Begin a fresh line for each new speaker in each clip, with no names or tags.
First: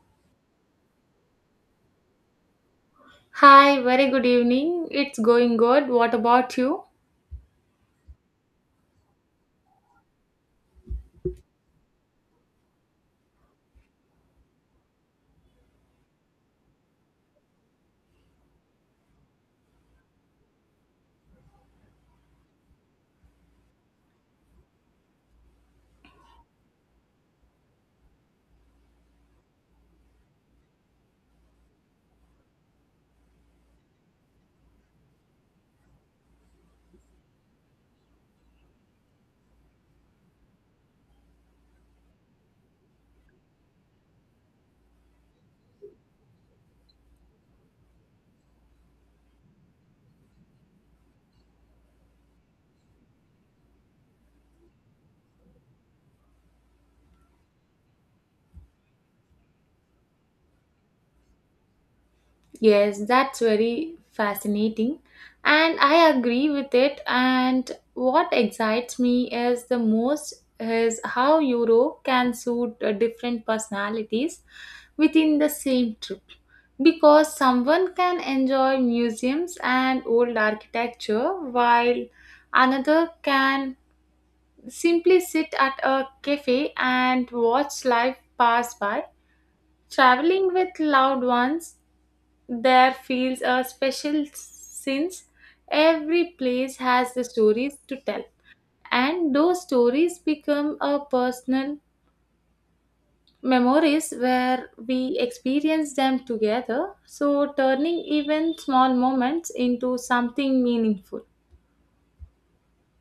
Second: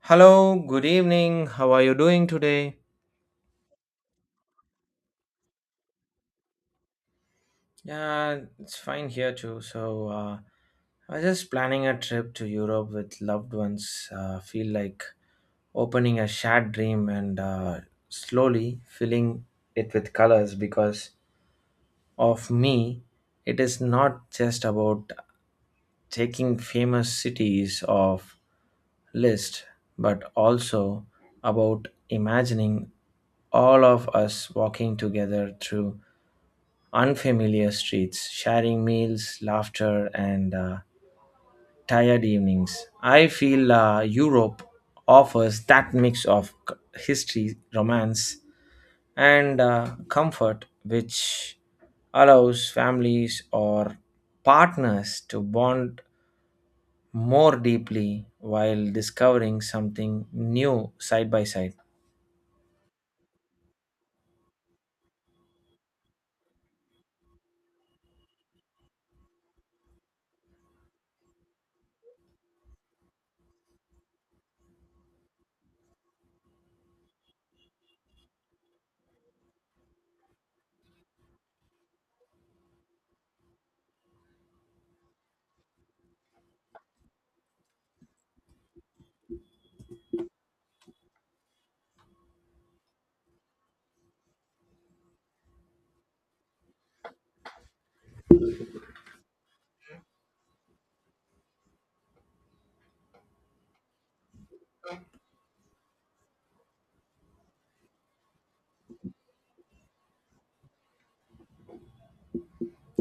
Hello, good evening. How are you doing today?
Hi, very good evening. It's going good. What about you?
Yeah, it's fine here too. I was just planning a trip to Europe with loved ones. Feel like opening a shared dream and slowly filling it with colors because of me, it is not just about taking famous cities of list but also about imagining all of us walking together through unfamiliar streets, sharing meals, laughter, and tired evenings. I feel Europe offers that mix of history, romance, and comfort, which allows families or partners to bond more deeply while discovering something new side by side.
Yes, that's very fascinating. And I agree with it. And what excites me is the most is how Europe can suit different personalities within the same trip. Because someone can enjoy museums and old architecture while another can simply sit at a cafe and watch life pass by. Traveling with loved ones there feels a special since every place has the stories to tell, and those stories become a personal memories where we experience them together, so turning even small moments into something meaningful.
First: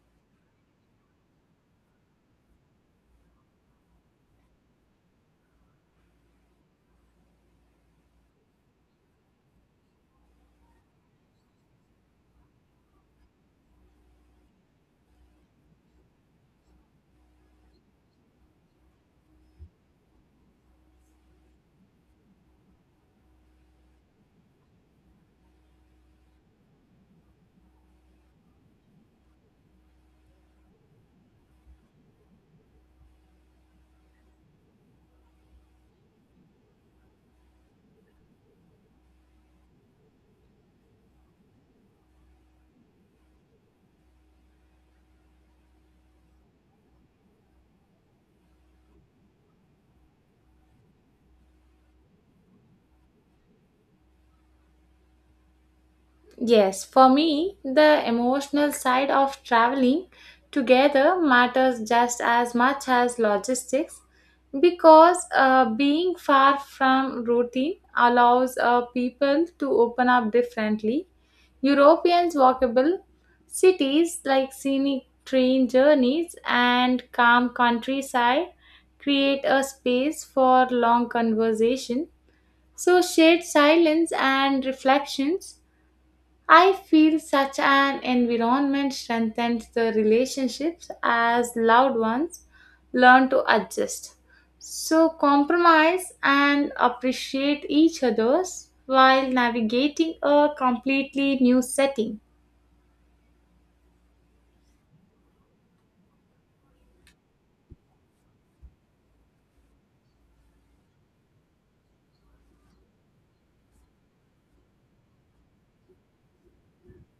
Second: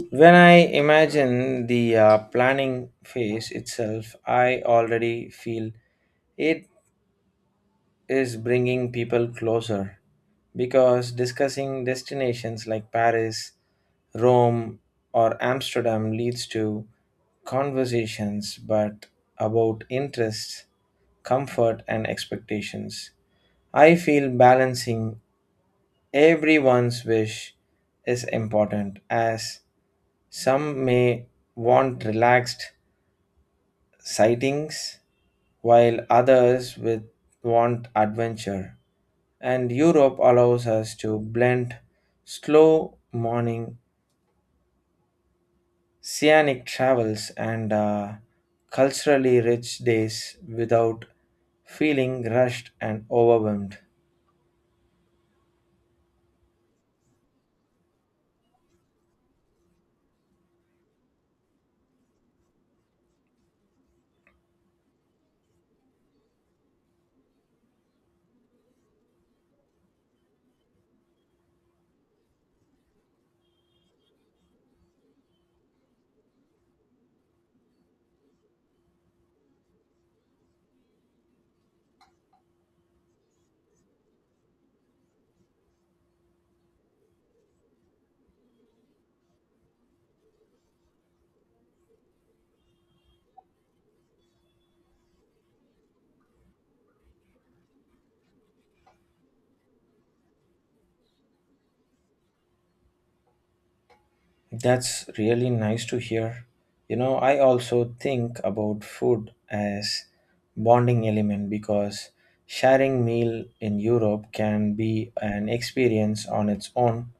When I imagine the planning phase itself, I already feel it is bringing people closer because discussing destinations like Paris, Rome, or Amsterdam leads to conversations but about interests, comfort, and expectations. I feel balancing everyone's wish is important as some may want relaxed sightings while others with want adventure. And Europe allows us to blend slow morning scenic travels and culturally rich days without feeling rushed and overwhelmed.
Yes, for me, the emotional side of traveling together matters just as much as logistics because being far from routine allows people to open up differently. Europeans' walkable cities like scenic train journeys and calm countryside create a space for long conversation. So, shared silence and reflections, I feel such an environment strengthens the relationships as loved ones learn to adjust. So, compromise and appreciate each other's while navigating a completely new setting.
That's really nice to hear. You know, I also think about food as bonding element because sharing meal in Europe can be an experience on its own,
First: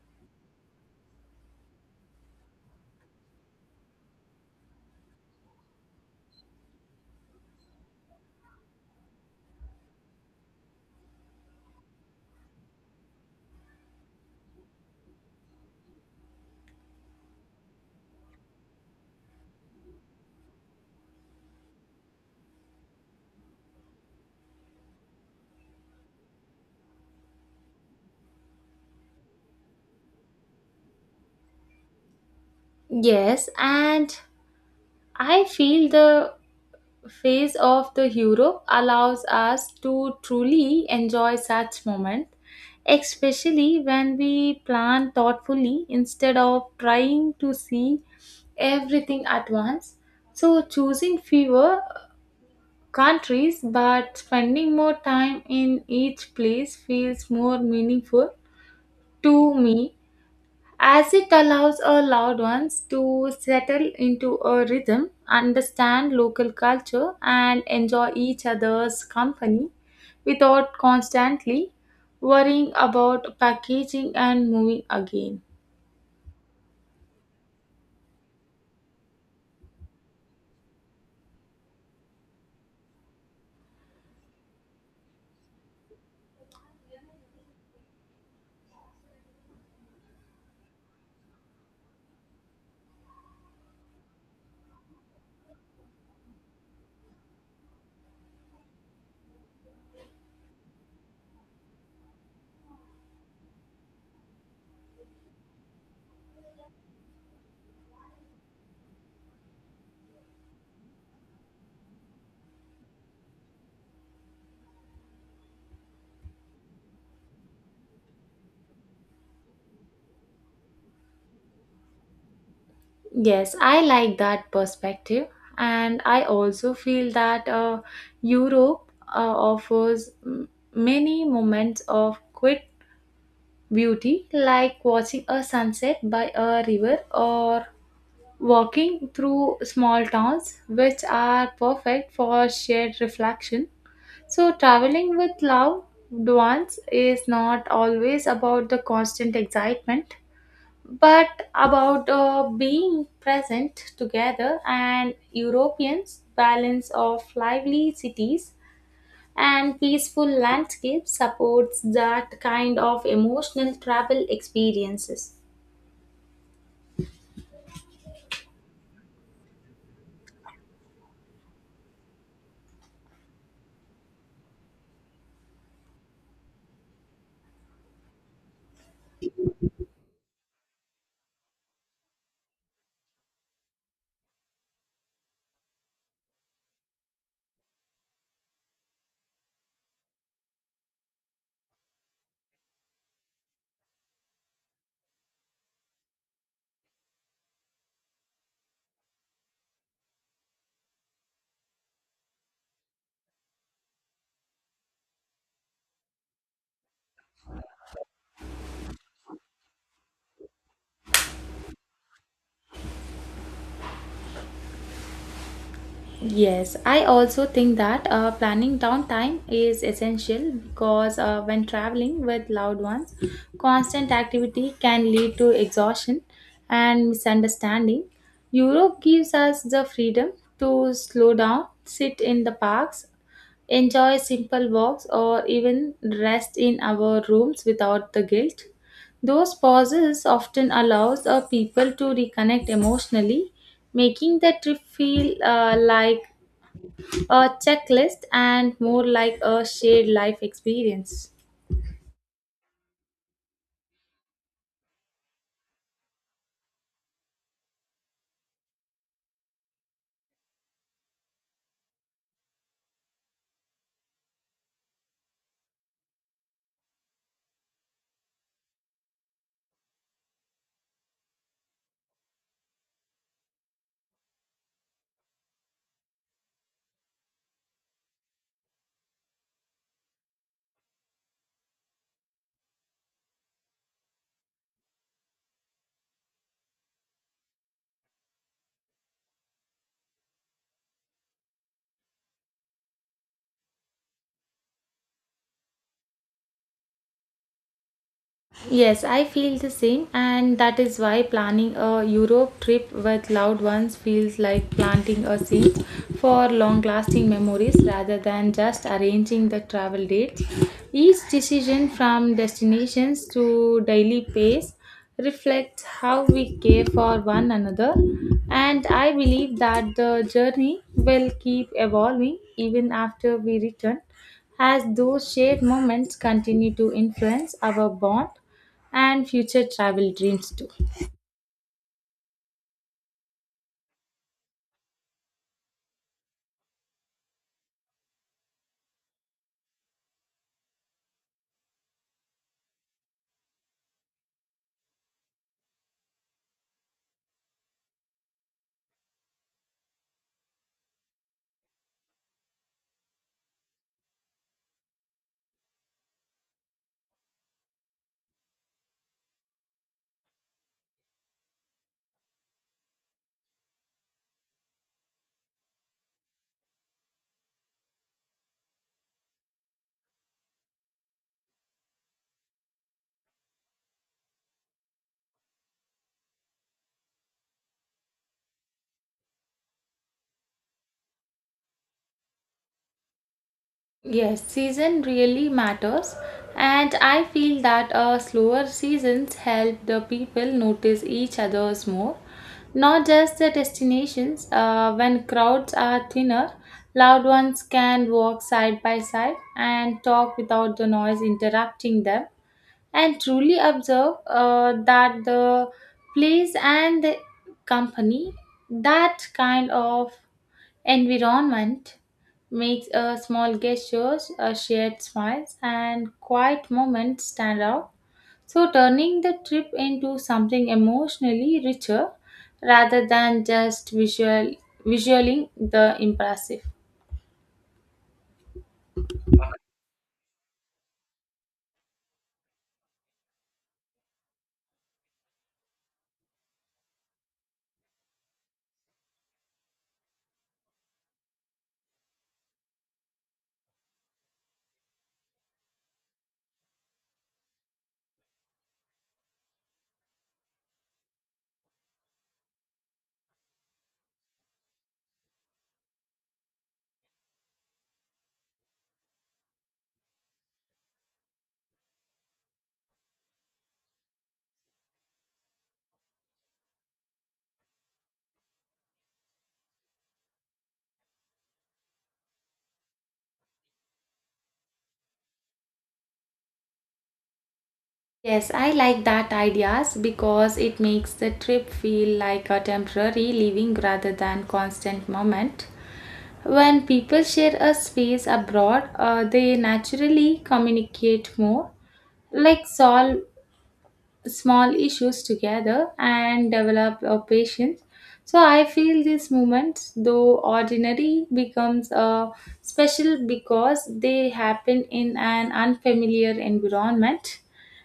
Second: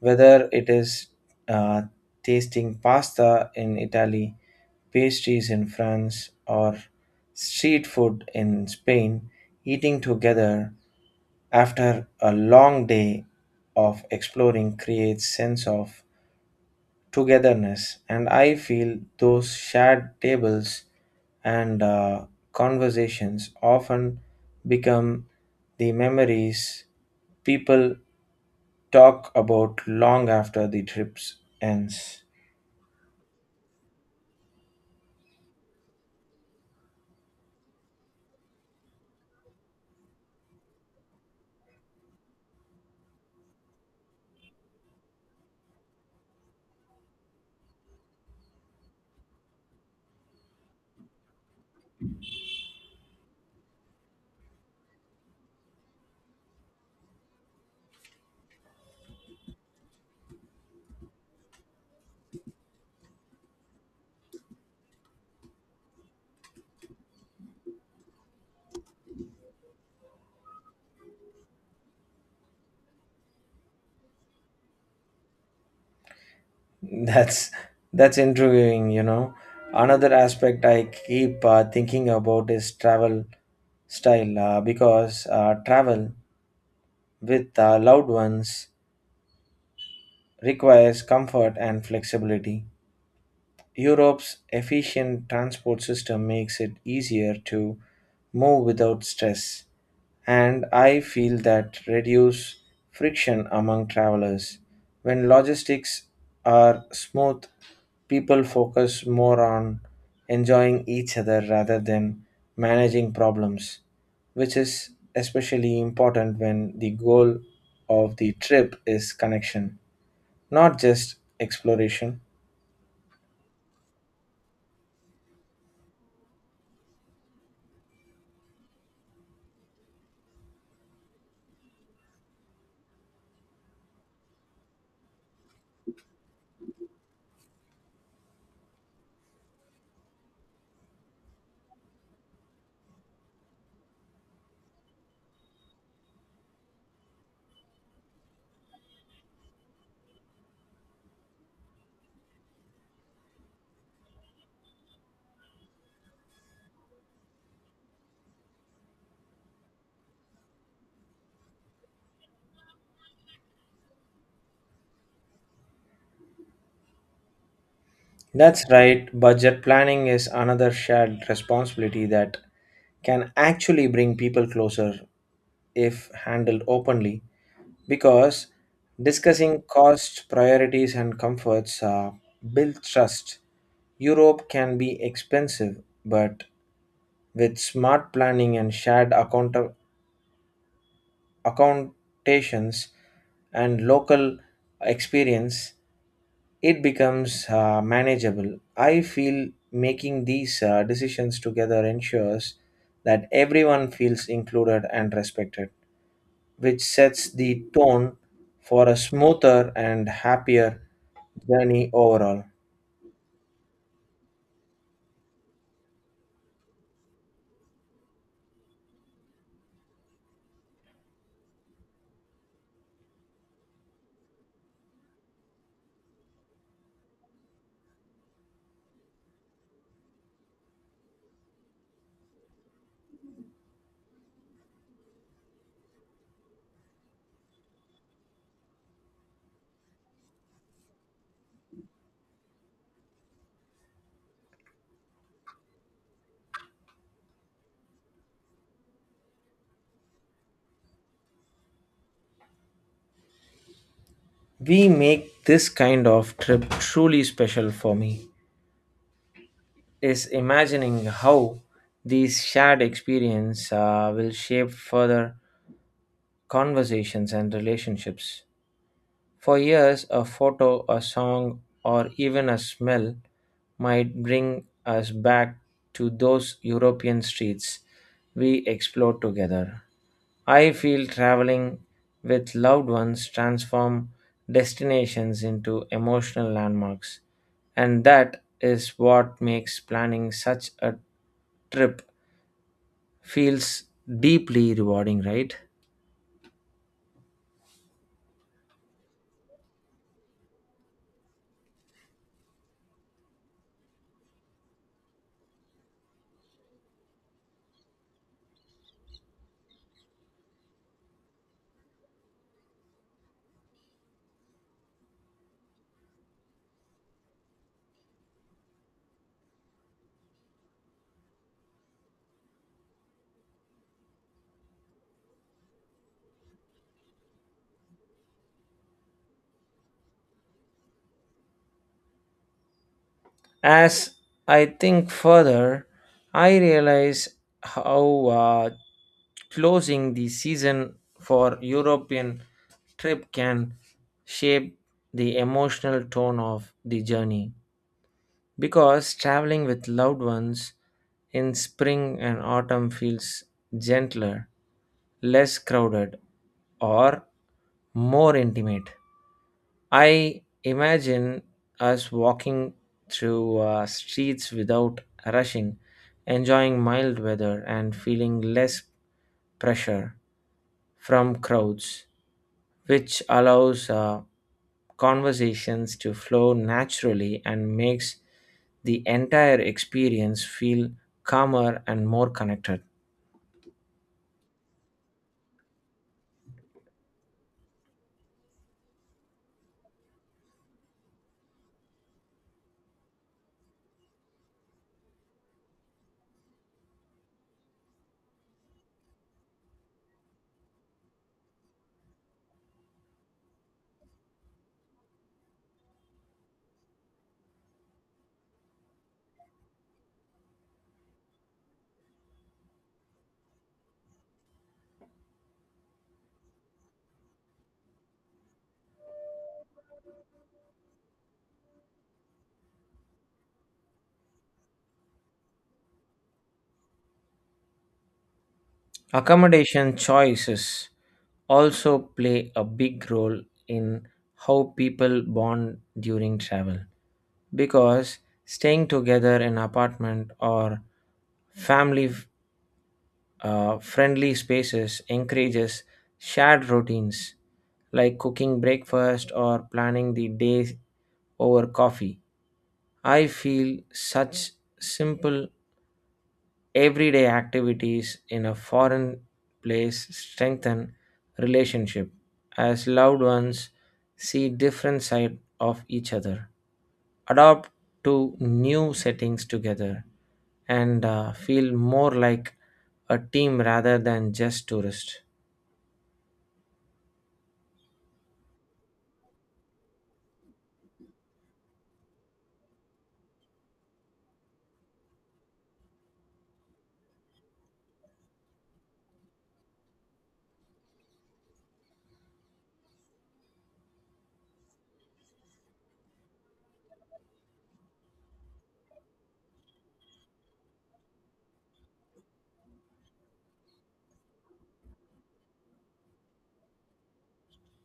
whether it is uh, tasting pasta in Italy, pastries in France, or street food in Spain, eating together after a long day of exploring creates sense of togetherness. And I feel those shared tables and conversations often become the memories people talk about long after the trips ends.
Yes, and I feel the phase of the Europe allows us to truly enjoy such moments, especially when we plan thoughtfully instead of trying to see everything at once. So, choosing fewer countries but spending more time in each place feels more meaningful to me as it allows our loved ones to settle into a rhythm, understand local culture, and enjoy each other's company without constantly worrying about packaging and moving again.
That's that's intriguing, you know. Another aspect I keep thinking about is travel style because travel with loved ones requires comfort and flexibility. Europe's efficient transport system makes it easier to move without stress, and I feel that reduce friction among travelers. When logistics are smooth, people focus more on enjoying each other rather than managing problems, which is especially important when the goal of the trip is connection, not just exploration.
Yes, I like that perspective, and I also feel that Europe offers many moments of quick beauty, like watching a sunset by a river or walking through small towns which are perfect for shared reflection. So, traveling with loved ones is not always about the constant excitement, but about being present together, and Europeans' balance of lively cities and peaceful landscapes supports that kind of emotional travel experiences.
That's right, budget planning is another shared responsibility that can actually bring people closer if handled openly because discussing costs, priorities, and comforts build trust. Europe can be expensive, but with smart planning and shared accountations and local experience, it becomes manageable. I feel making these decisions together ensures that everyone feels included and respected, which sets the tone for a smoother and happier journey overall.
Yes, I also think that planning downtime is essential because when traveling with loved ones, constant activity can lead to exhaustion and misunderstanding. Europe gives us the freedom to slow down, sit in the parks, enjoy simple walks, or even rest in our rooms without the guilt. Those pauses often allows people to reconnect emotionally, making the trip feel like a checklist and more like a shared life experience.
We make this kind of trip truly special for me is imagining how these shared experience will shape further conversations and relationships. For years, a photo, a song, or even a smell might bring us back to those European streets we explored together. I feel traveling with loved ones transform destinations into emotional landmarks, and that is what makes planning such a trip feels deeply rewarding, right?
Yes, I feel the same, and that is why planning a Europe trip with loved ones feels like planting a seed for long lasting memories rather than just arranging the travel dates. Each decision from destinations to daily pace reflects how we care for one another, and I believe that the journey will keep evolving even after we return, as those shared moments continue to influence our bond and future travel dreams too.
As I think further, I realize how closing the season for European trip can shape the emotional tone of the journey. Because traveling with loved ones in spring and autumn feels gentler, less crowded, or more intimate. I imagine us walking through streets without rushing, enjoying mild weather and feeling less pressure from crowds which allows conversations to flow naturally and makes the entire experience feel calmer and more connected.
Yes, season really matters, and I feel that slower seasons help the people notice each other's more, not just the destinations. When crowds are thinner, loud ones can walk side by side and talk without the noise interrupting them, and truly observe that the place and the company. That kind of environment makes a small gestures, a shared smiles, and quiet moments stand out. So turning the trip into something emotionally richer rather than just visual visualing the impressive.
Accommodation choices also play a big role in how people bond during travel because staying together in apartment or family friendly spaces encourages shared routines like cooking breakfast or planning the day over coffee. I feel such simple everyday activities in a foreign place strengthen relationship as loved ones see different side of each other, adapt to new settings together, and feel more like a team rather than just tourists.
Yes, I like that ideas because it makes the trip feel like a temporary living rather than constant moment. When people share a space abroad, they naturally communicate more, like solve small issues together and develop a patience, so I feel these moments though ordinary becomes a special because they happen in an unfamiliar environment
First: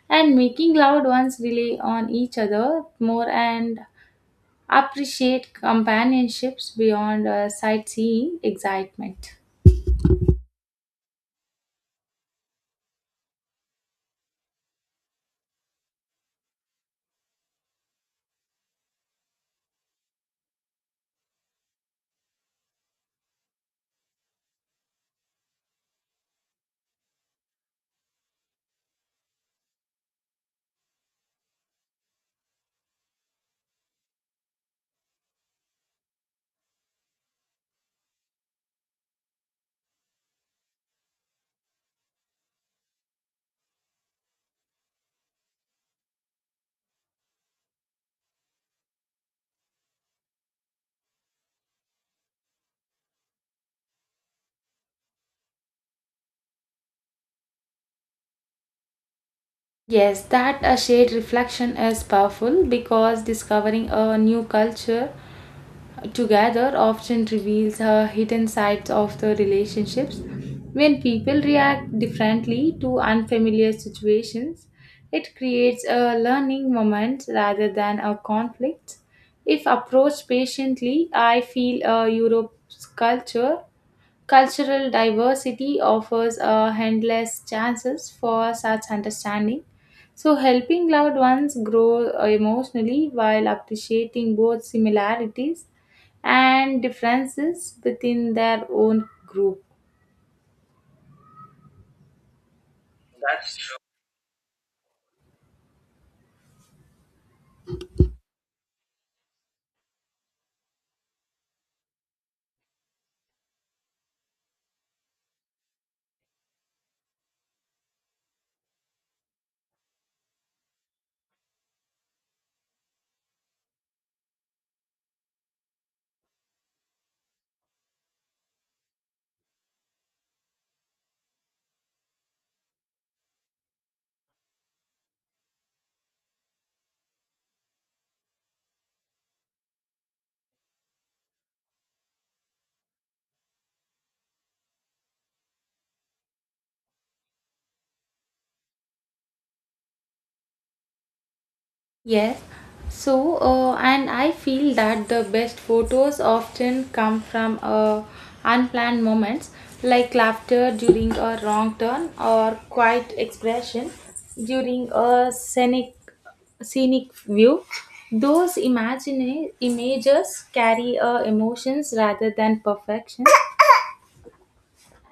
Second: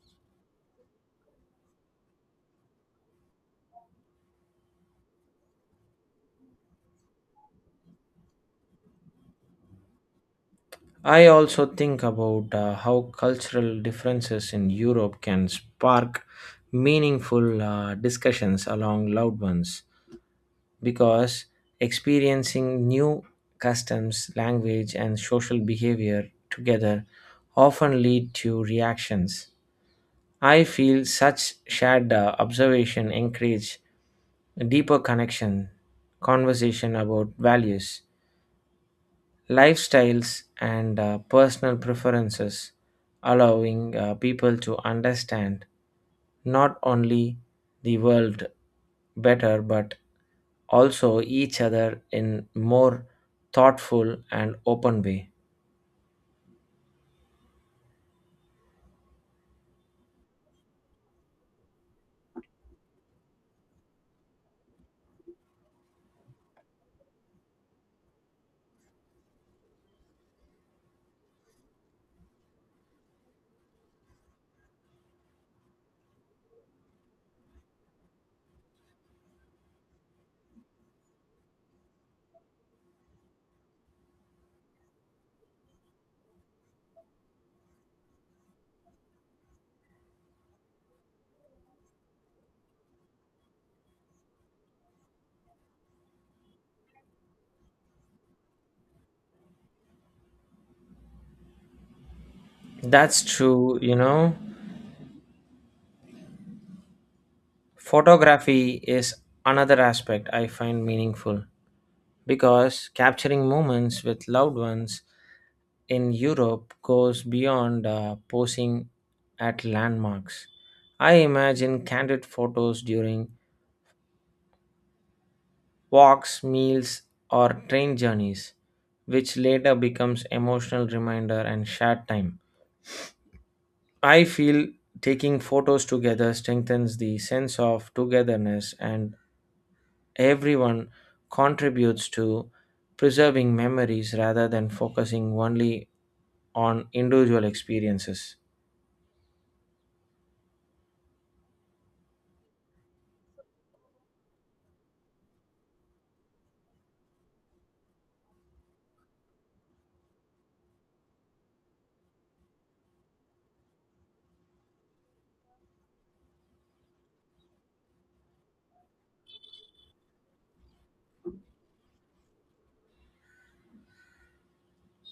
and making loved ones rely on each other more and appreciate companionships beyond sightseeing excitement.
I also think about how cultural differences in Europe can spark meaningful discussions along loud ones because experiencing new customs, language, and social behavior together often lead to reactions. I feel such shared observation encourage deeper connection, conversation about values, lifestyles, and personal preferences, allowing people to understand not only the world better but also each other in more thoughtful and open way.
Yes, that a shade reflection is powerful because discovering a new culture together often reveals her hidden sides of the relationships. When people react differently to unfamiliar situations, it creates a learning moment rather than a conflict. If approached patiently, I feel a Europe's culture cultural diversity offers a endless chances for such understanding. So helping loved ones grow emotionally while appreciating both similarities and differences within their own group.
That's true, you know, photography is another aspect I find meaningful because capturing moments with loved ones in Europe goes beyond posing at landmarks. I imagine candid photos during walks, meals, or train journeys, which later becomes emotional reminder and shared time. I feel taking photos together strengthens the sense of togetherness and everyone contributes to preserving memories rather than focusing only on individual experiences.
Yes. So, and I feel that the best photos often come from unplanned moments like laughter during a wrong turn or quiet expression during a scenic view. Those imagine images carry emotions rather than perfection.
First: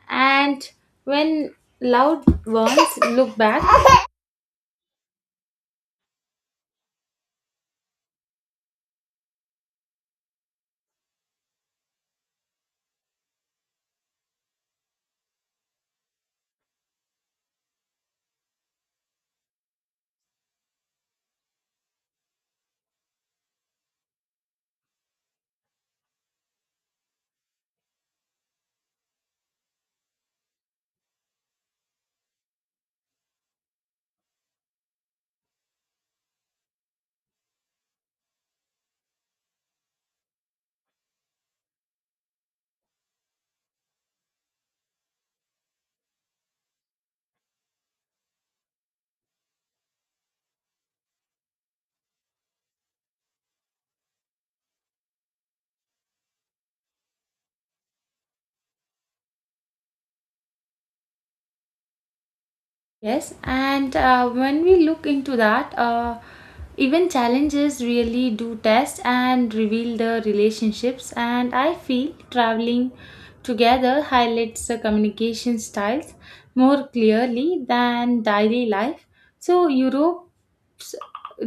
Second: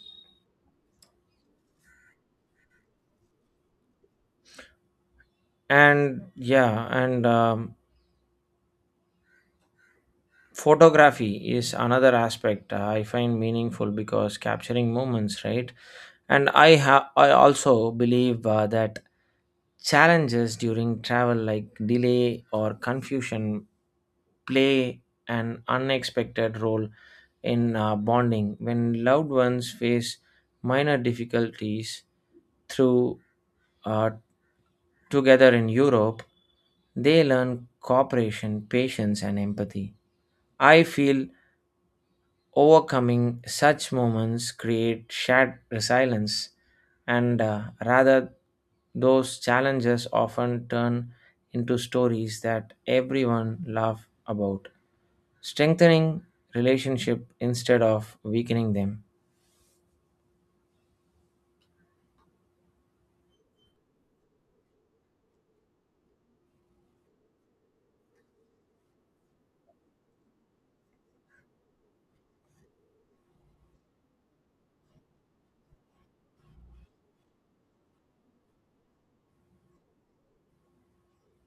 And when loved ones look back,
And photography is another aspect I find meaningful because capturing moments right and I also believe that challenges during travel like delay or confusion play an unexpected role in bonding when loved ones face minor difficulties through uh, together in Europe, they learn cooperation, patience, and empathy. I feel overcoming such moments create shared resilience, and rather, those challenges often turn into stories that everyone love about, strengthening relationship instead of weakening them.
yes, and when we look into that, even challenges really do test and reveal the relationships. And I feel traveling together highlights the communication styles more clearly than daily life. So, Europe's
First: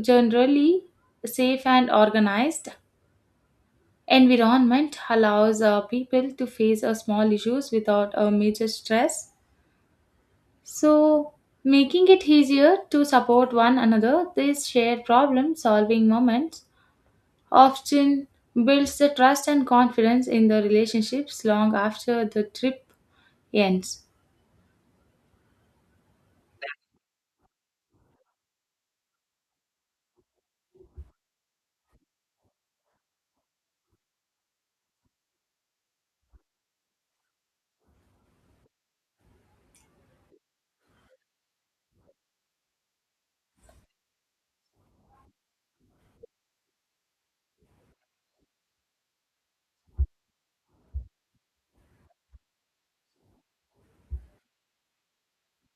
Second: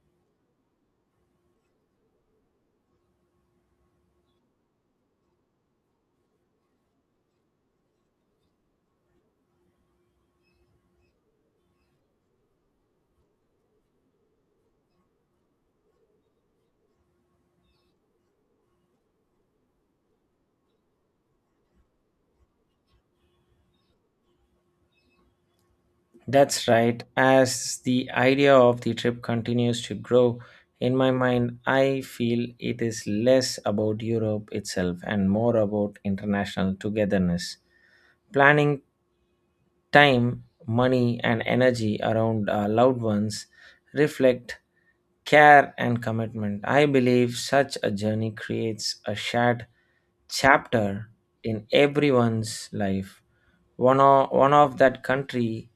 generally safe and organized environment allows people to face small issues without a major stress, so making it easier to support one another, these shared problem solving moments often builds the trust and confidence in the relationships long after the trip ends.
That's right. As the idea of the trip continues to grow, in my mind, I feel it is less about Europe itself and more about international togetherness. Planning time, money, and energy around our loved ones reflect care and commitment. I believe such a journey creates a shared chapter in everyone's life. One of that country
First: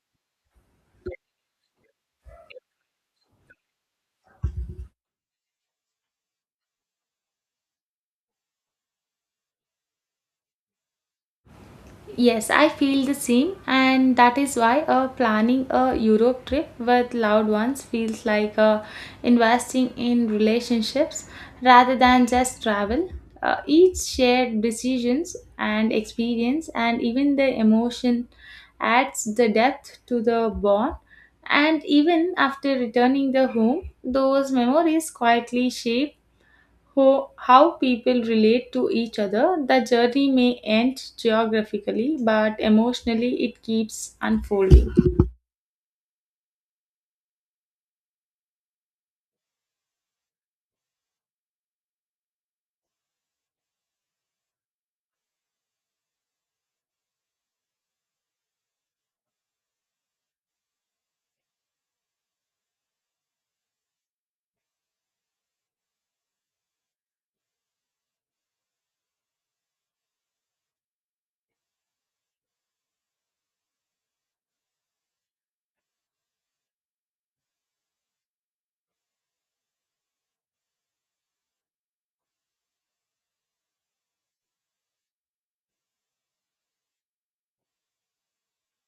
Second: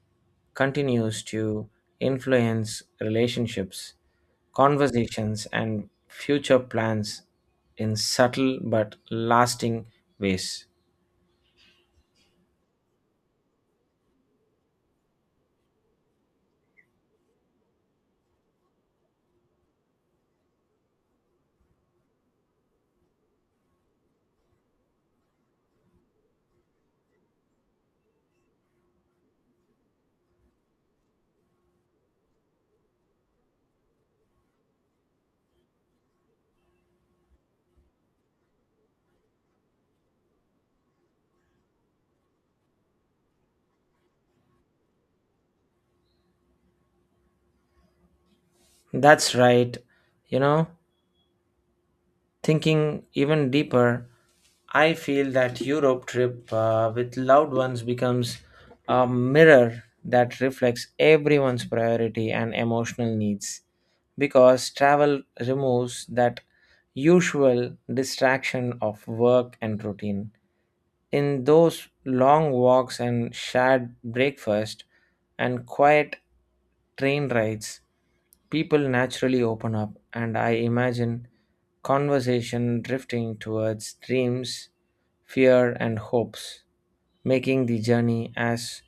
continues to influence relationships, conversations, and future plans in subtle but lasting ways.
Yes, I feel the same, and that is why planning a Europe trip with loved ones feels like investing in relationships rather than just travel. Each shared decisions and experience, and even the emotion, adds the depth to the bond. And even after returning the home, those memories quietly shape how people relate to each other. The journey may end geographically, but emotionally it keeps unfolding.
That's right. You know, thinking even deeper, I feel that Europe trip with loved ones becomes a mirror that reflects everyone's priority and emotional needs because travel removes that usual distraction of work and routine in those long walks and shared breakfast and quiet train rides, people naturally open up, and I imagine conversation drifting towards dreams, fear, and hopes, making the journey as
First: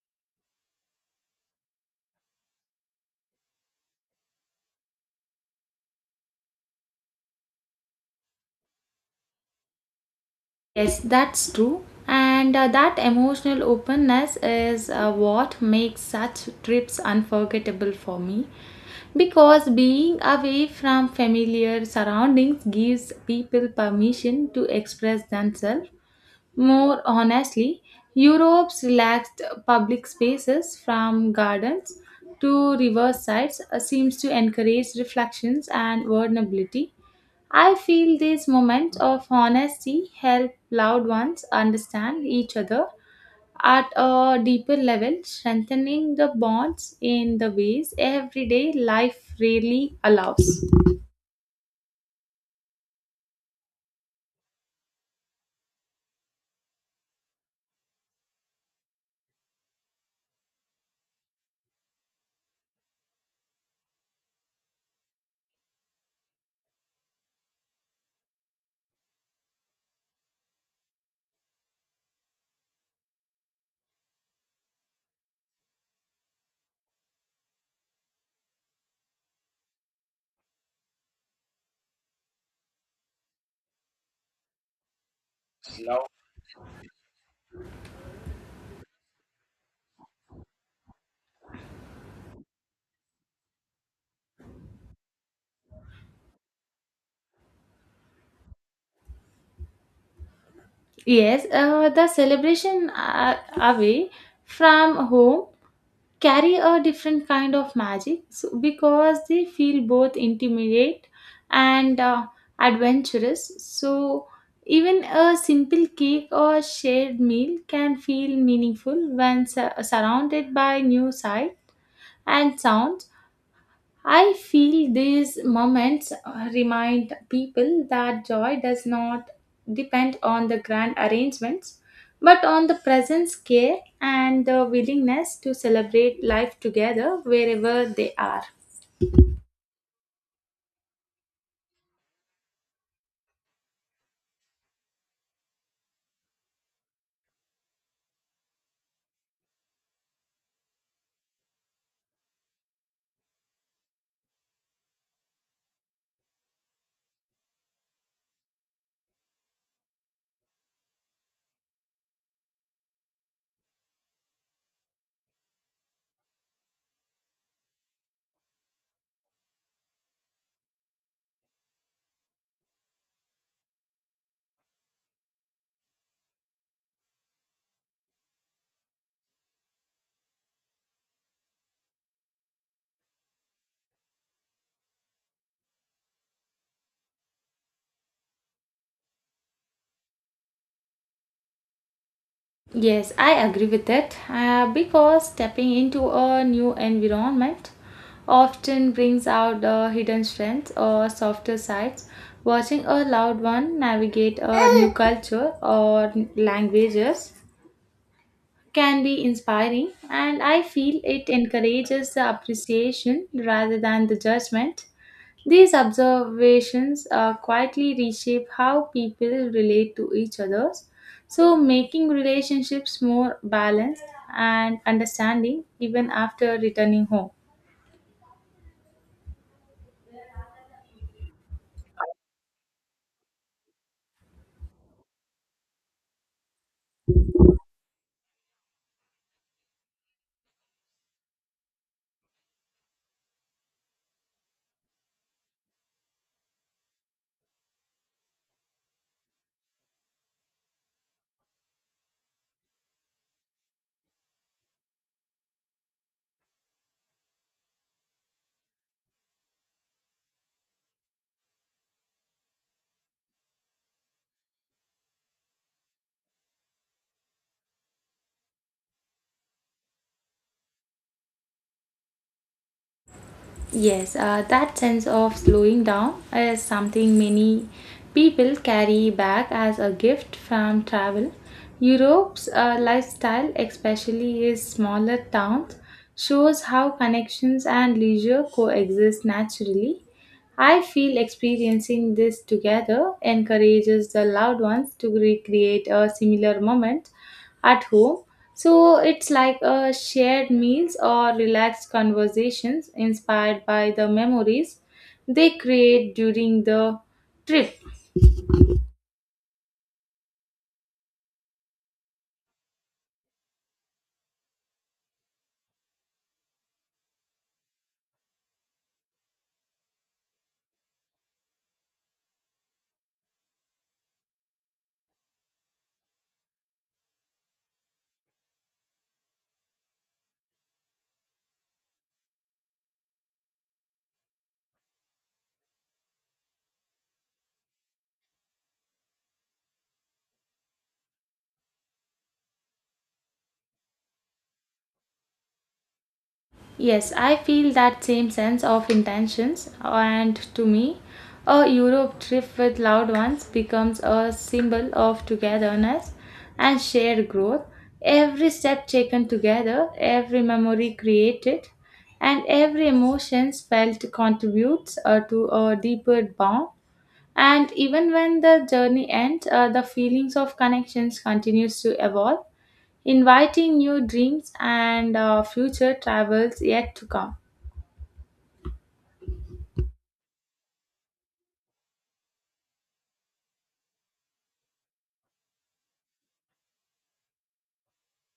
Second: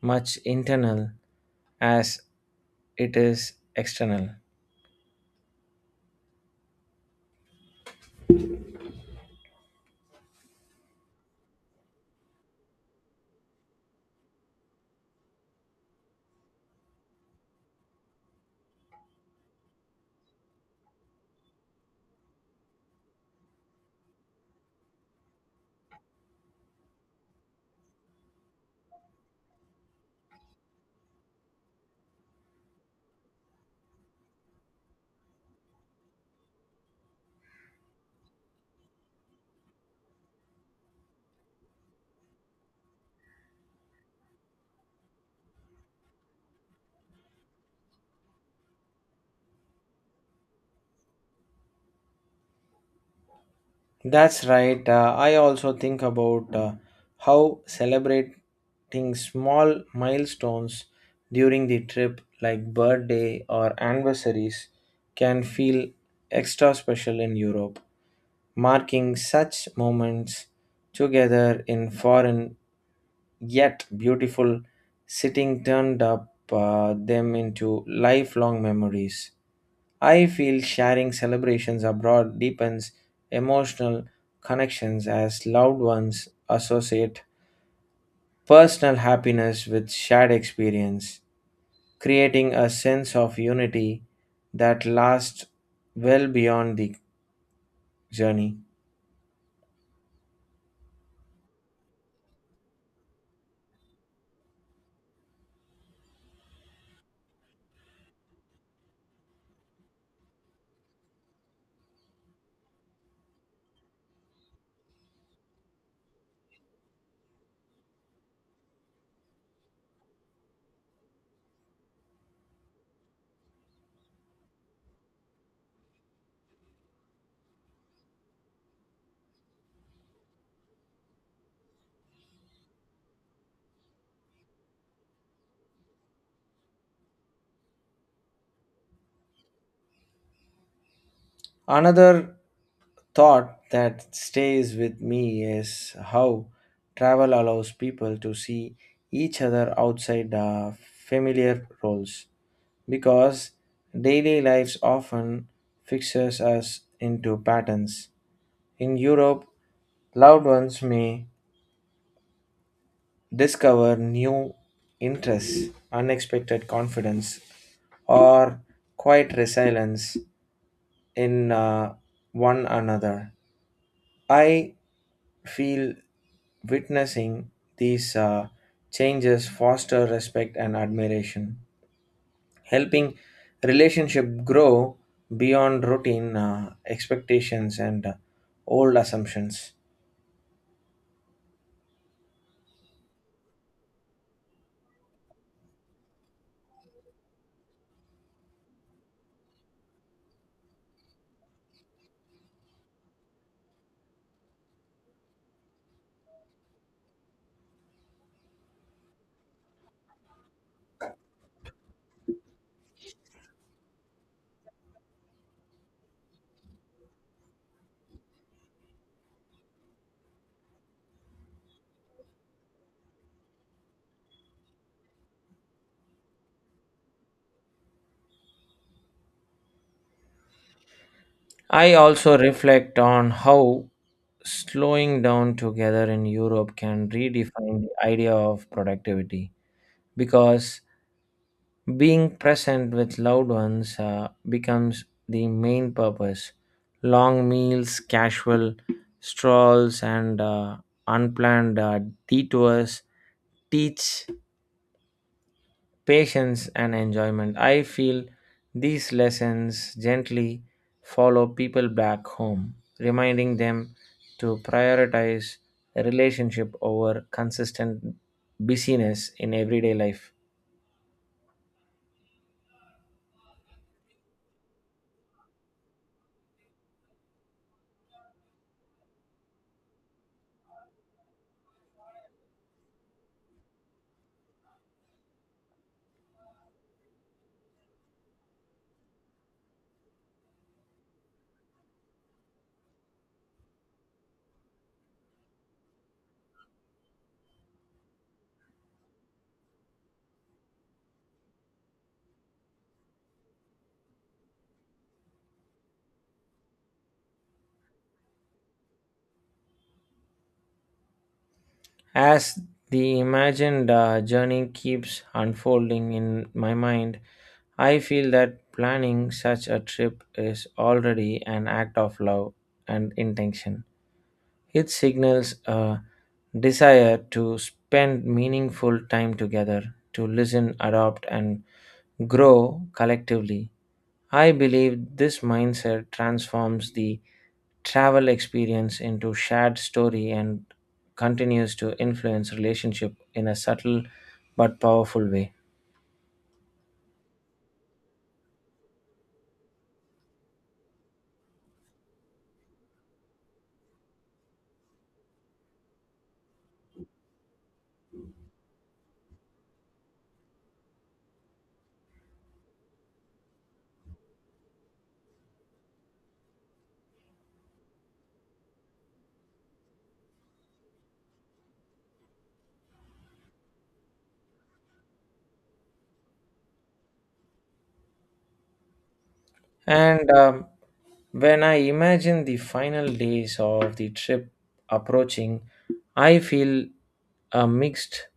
much internal as it is external.
Yes, that's true. And that emotional openness is what makes such trips unforgettable for me because being away from familiar surroundings gives people permission to express themselves more honestly. Europe's relaxed public spaces, from gardens to riversides, seems to encourage reflections and vulnerability. I feel these moments of honesty help loved ones understand each other at a deeper level, strengthening the bonds in the ways everyday life rarely allows.
That's right. I also think about how celebrating small milestones during the trip, like birthday or anniversaries, can feel extra special in Europe. Marking such moments together in foreign yet beautiful sitting turned up them into lifelong memories. I feel sharing celebrations abroad deepens emotional connections as loved ones associate personal happiness with shared experience, creating a sense of unity that lasts well beyond the journey.
Yes, the celebration away from home carry a different kind of magic because they feel both intimidate and adventurous, so even a simple cake or shared meal can feel meaningful when surrounded by new sights and sounds. I feel these moments remind people that joy does not depend on the grand arrangements, but on the presence, care, and the willingness to celebrate life together wherever they are.
Another thought that stays with me is how travel allows people to see each other outside the familiar roles because daily lives often fixes us into patterns in Europe. Loved ones may discover new interests, unexpected confidence, or quiet resilience in one another. I feel witnessing these changes foster respect and admiration, helping relationship grow beyond routine expectations and old assumptions.
Yes, I agree with it because stepping into a new environment often brings out the hidden strengths or softer sides. Watching a loved one navigate a new culture or languages can be inspiring, and I feel it encourages the appreciation rather than the judgment. These observations quietly reshape how people relate to each other, so making relationships more balanced and understanding even after returning home.
I also reflect on how slowing down together in Europe can redefine the idea of productivity because being present with loved ones becomes the main purpose. Long meals, casual strolls, and unplanned detours teach patience and enjoyment. I feel these lessons gently follow people back home, reminding them to prioritize relationship over consistent busyness in everyday life.
Yes, that sense of slowing down is something many people carry back as a gift from travel. Europe's lifestyle, especially its smaller towns, shows how connections and leisure coexist naturally. I feel experiencing this together encourages the loved ones to recreate a similar moment at home. So it's like a shared meals or relaxed conversations inspired by the memories they create during the trip.
As the imagined journey keeps unfolding in my mind, I feel that planning such a trip is already an act of love and intention. It signals a desire to spend meaningful time together, to listen, adopt, and grow collectively. I believe this mindset transforms the travel experience into shared story and continues to influence relationship in a subtle but powerful way.
Yes, I feel that same sense of intentions, and to me, a Europe trip with loved ones becomes a symbol of togetherness and shared growth. Every step taken together, every memory created, and every emotion felt contributes to a deeper bond. And even when the journey ends, the feelings of connections continues to evolve, inviting new dreams and future travels yet to come.
And when I imagine the final days of the trip approaching, I feel a mixed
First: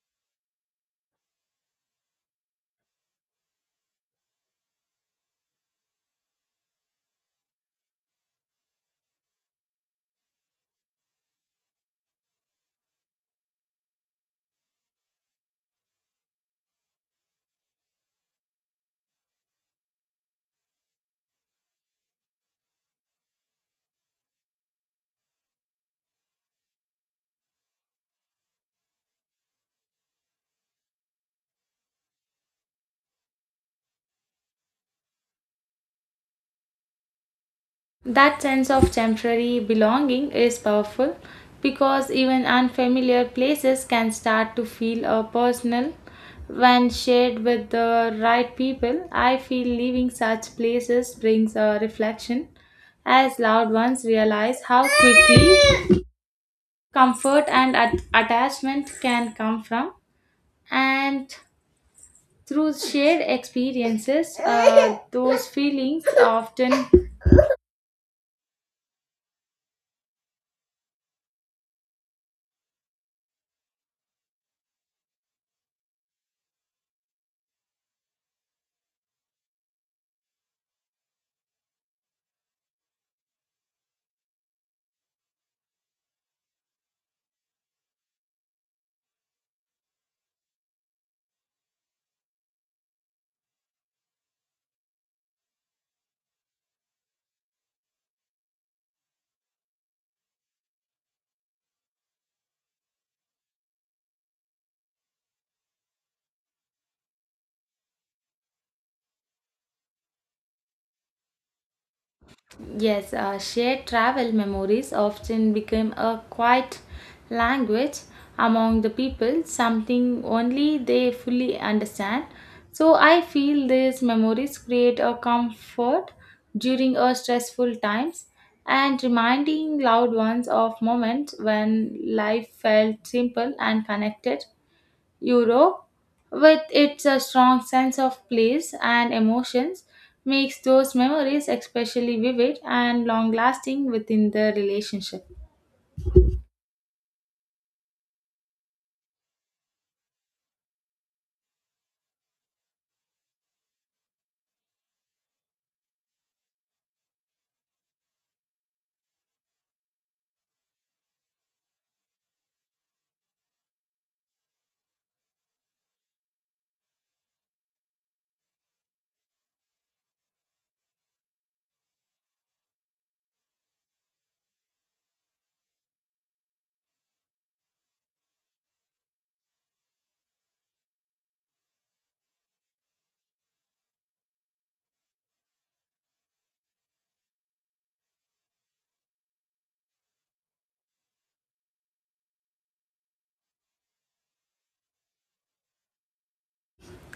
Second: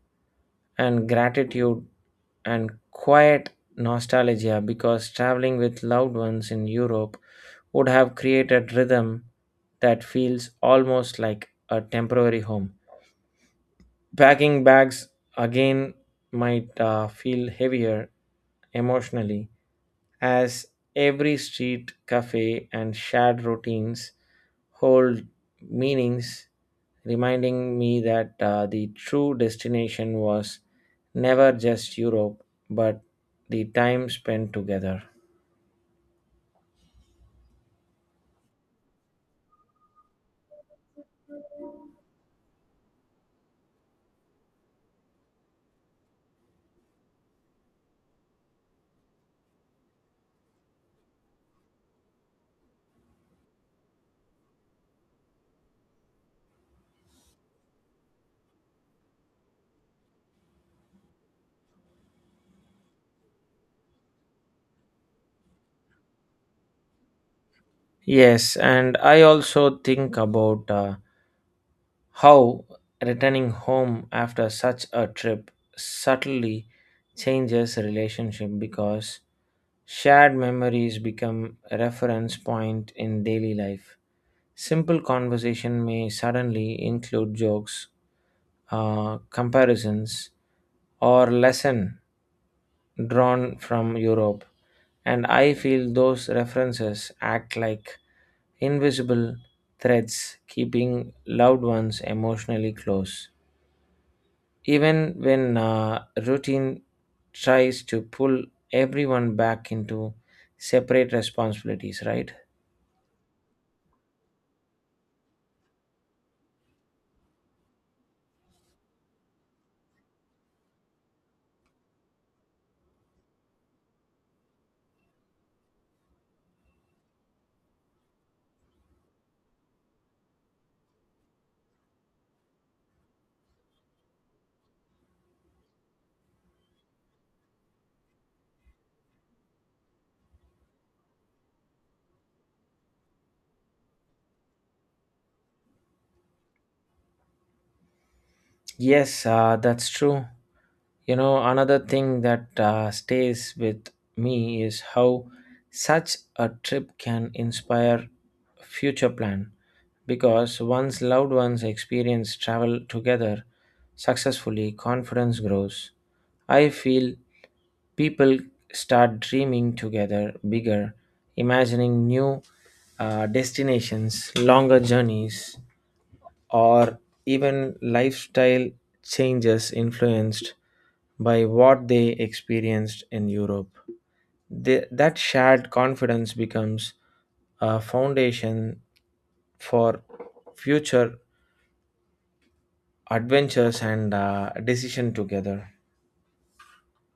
and gratitude and quiet nostalgia because traveling with loved ones in Europe would have created rhythm that feels almost like a temporary home. Packing bags again might feel heavier emotionally as every street, cafe, and shared routines hold meanings, reminding me that the true destination was never just Europe but the time spent together.
That sense of temporary belonging is powerful because even unfamiliar places can start to feel personal when shared with the right people. I feel leaving such places brings a reflection as loved ones realize how quickly comfort and attachment can come from and through shared experiences, those feelings often,
Yes, and I also think about. How returning home after such a trip subtly changes a relationship because shared memories become a reference point in daily life. Simple conversation may suddenly include jokes, comparisons, or lesson drawn from Europe, and I feel those references act like invisible threads keeping loved ones emotionally close even when routine tries to pull everyone back into separate responsibilities, right?
yes, shared travel memories often become a quiet language among the people, something only they fully understand. So I feel these memories create a comfort during our stressful times and reminding loved ones of moments when life felt simple and connected. Europe, with its strong sense of place and emotions, makes those memories especially vivid and long lasting within the relationship.
Yes, that's true. You know, another thing that stays with me is how such a trip can inspire future plan because once loved ones experience travel together successfully confidence grows. I feel people start dreaming together bigger, imagining new destinations, longer journeys, or even lifestyle changes influenced by what they experienced in Europe. That shared confidence becomes a foundation for future adventures and decision together.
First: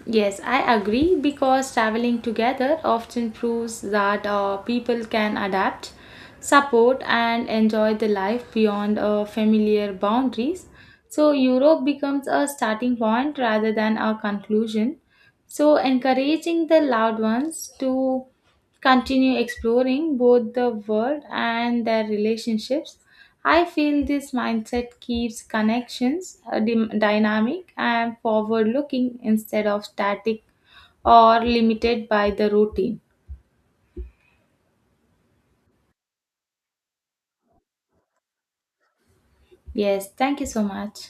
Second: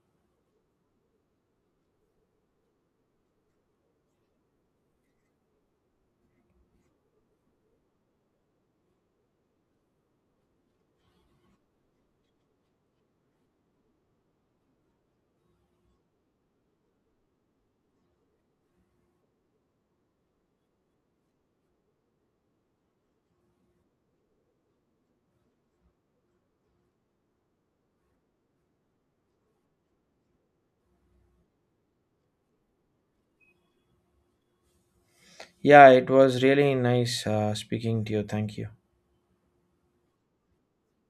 Yes, I agree because traveling together often proves that people can adapt, support, and enjoy the life beyond familiar boundaries. So, Europe becomes a starting point rather than a conclusion, so encouraging the loved ones to continue exploring both the world and their relationships. I feel this mindset keeps connections dynamic and forward looking instead of static or limited by the routine.
Yeah, it was really nice speaking to you. Thank you.
Yes, thank you so much.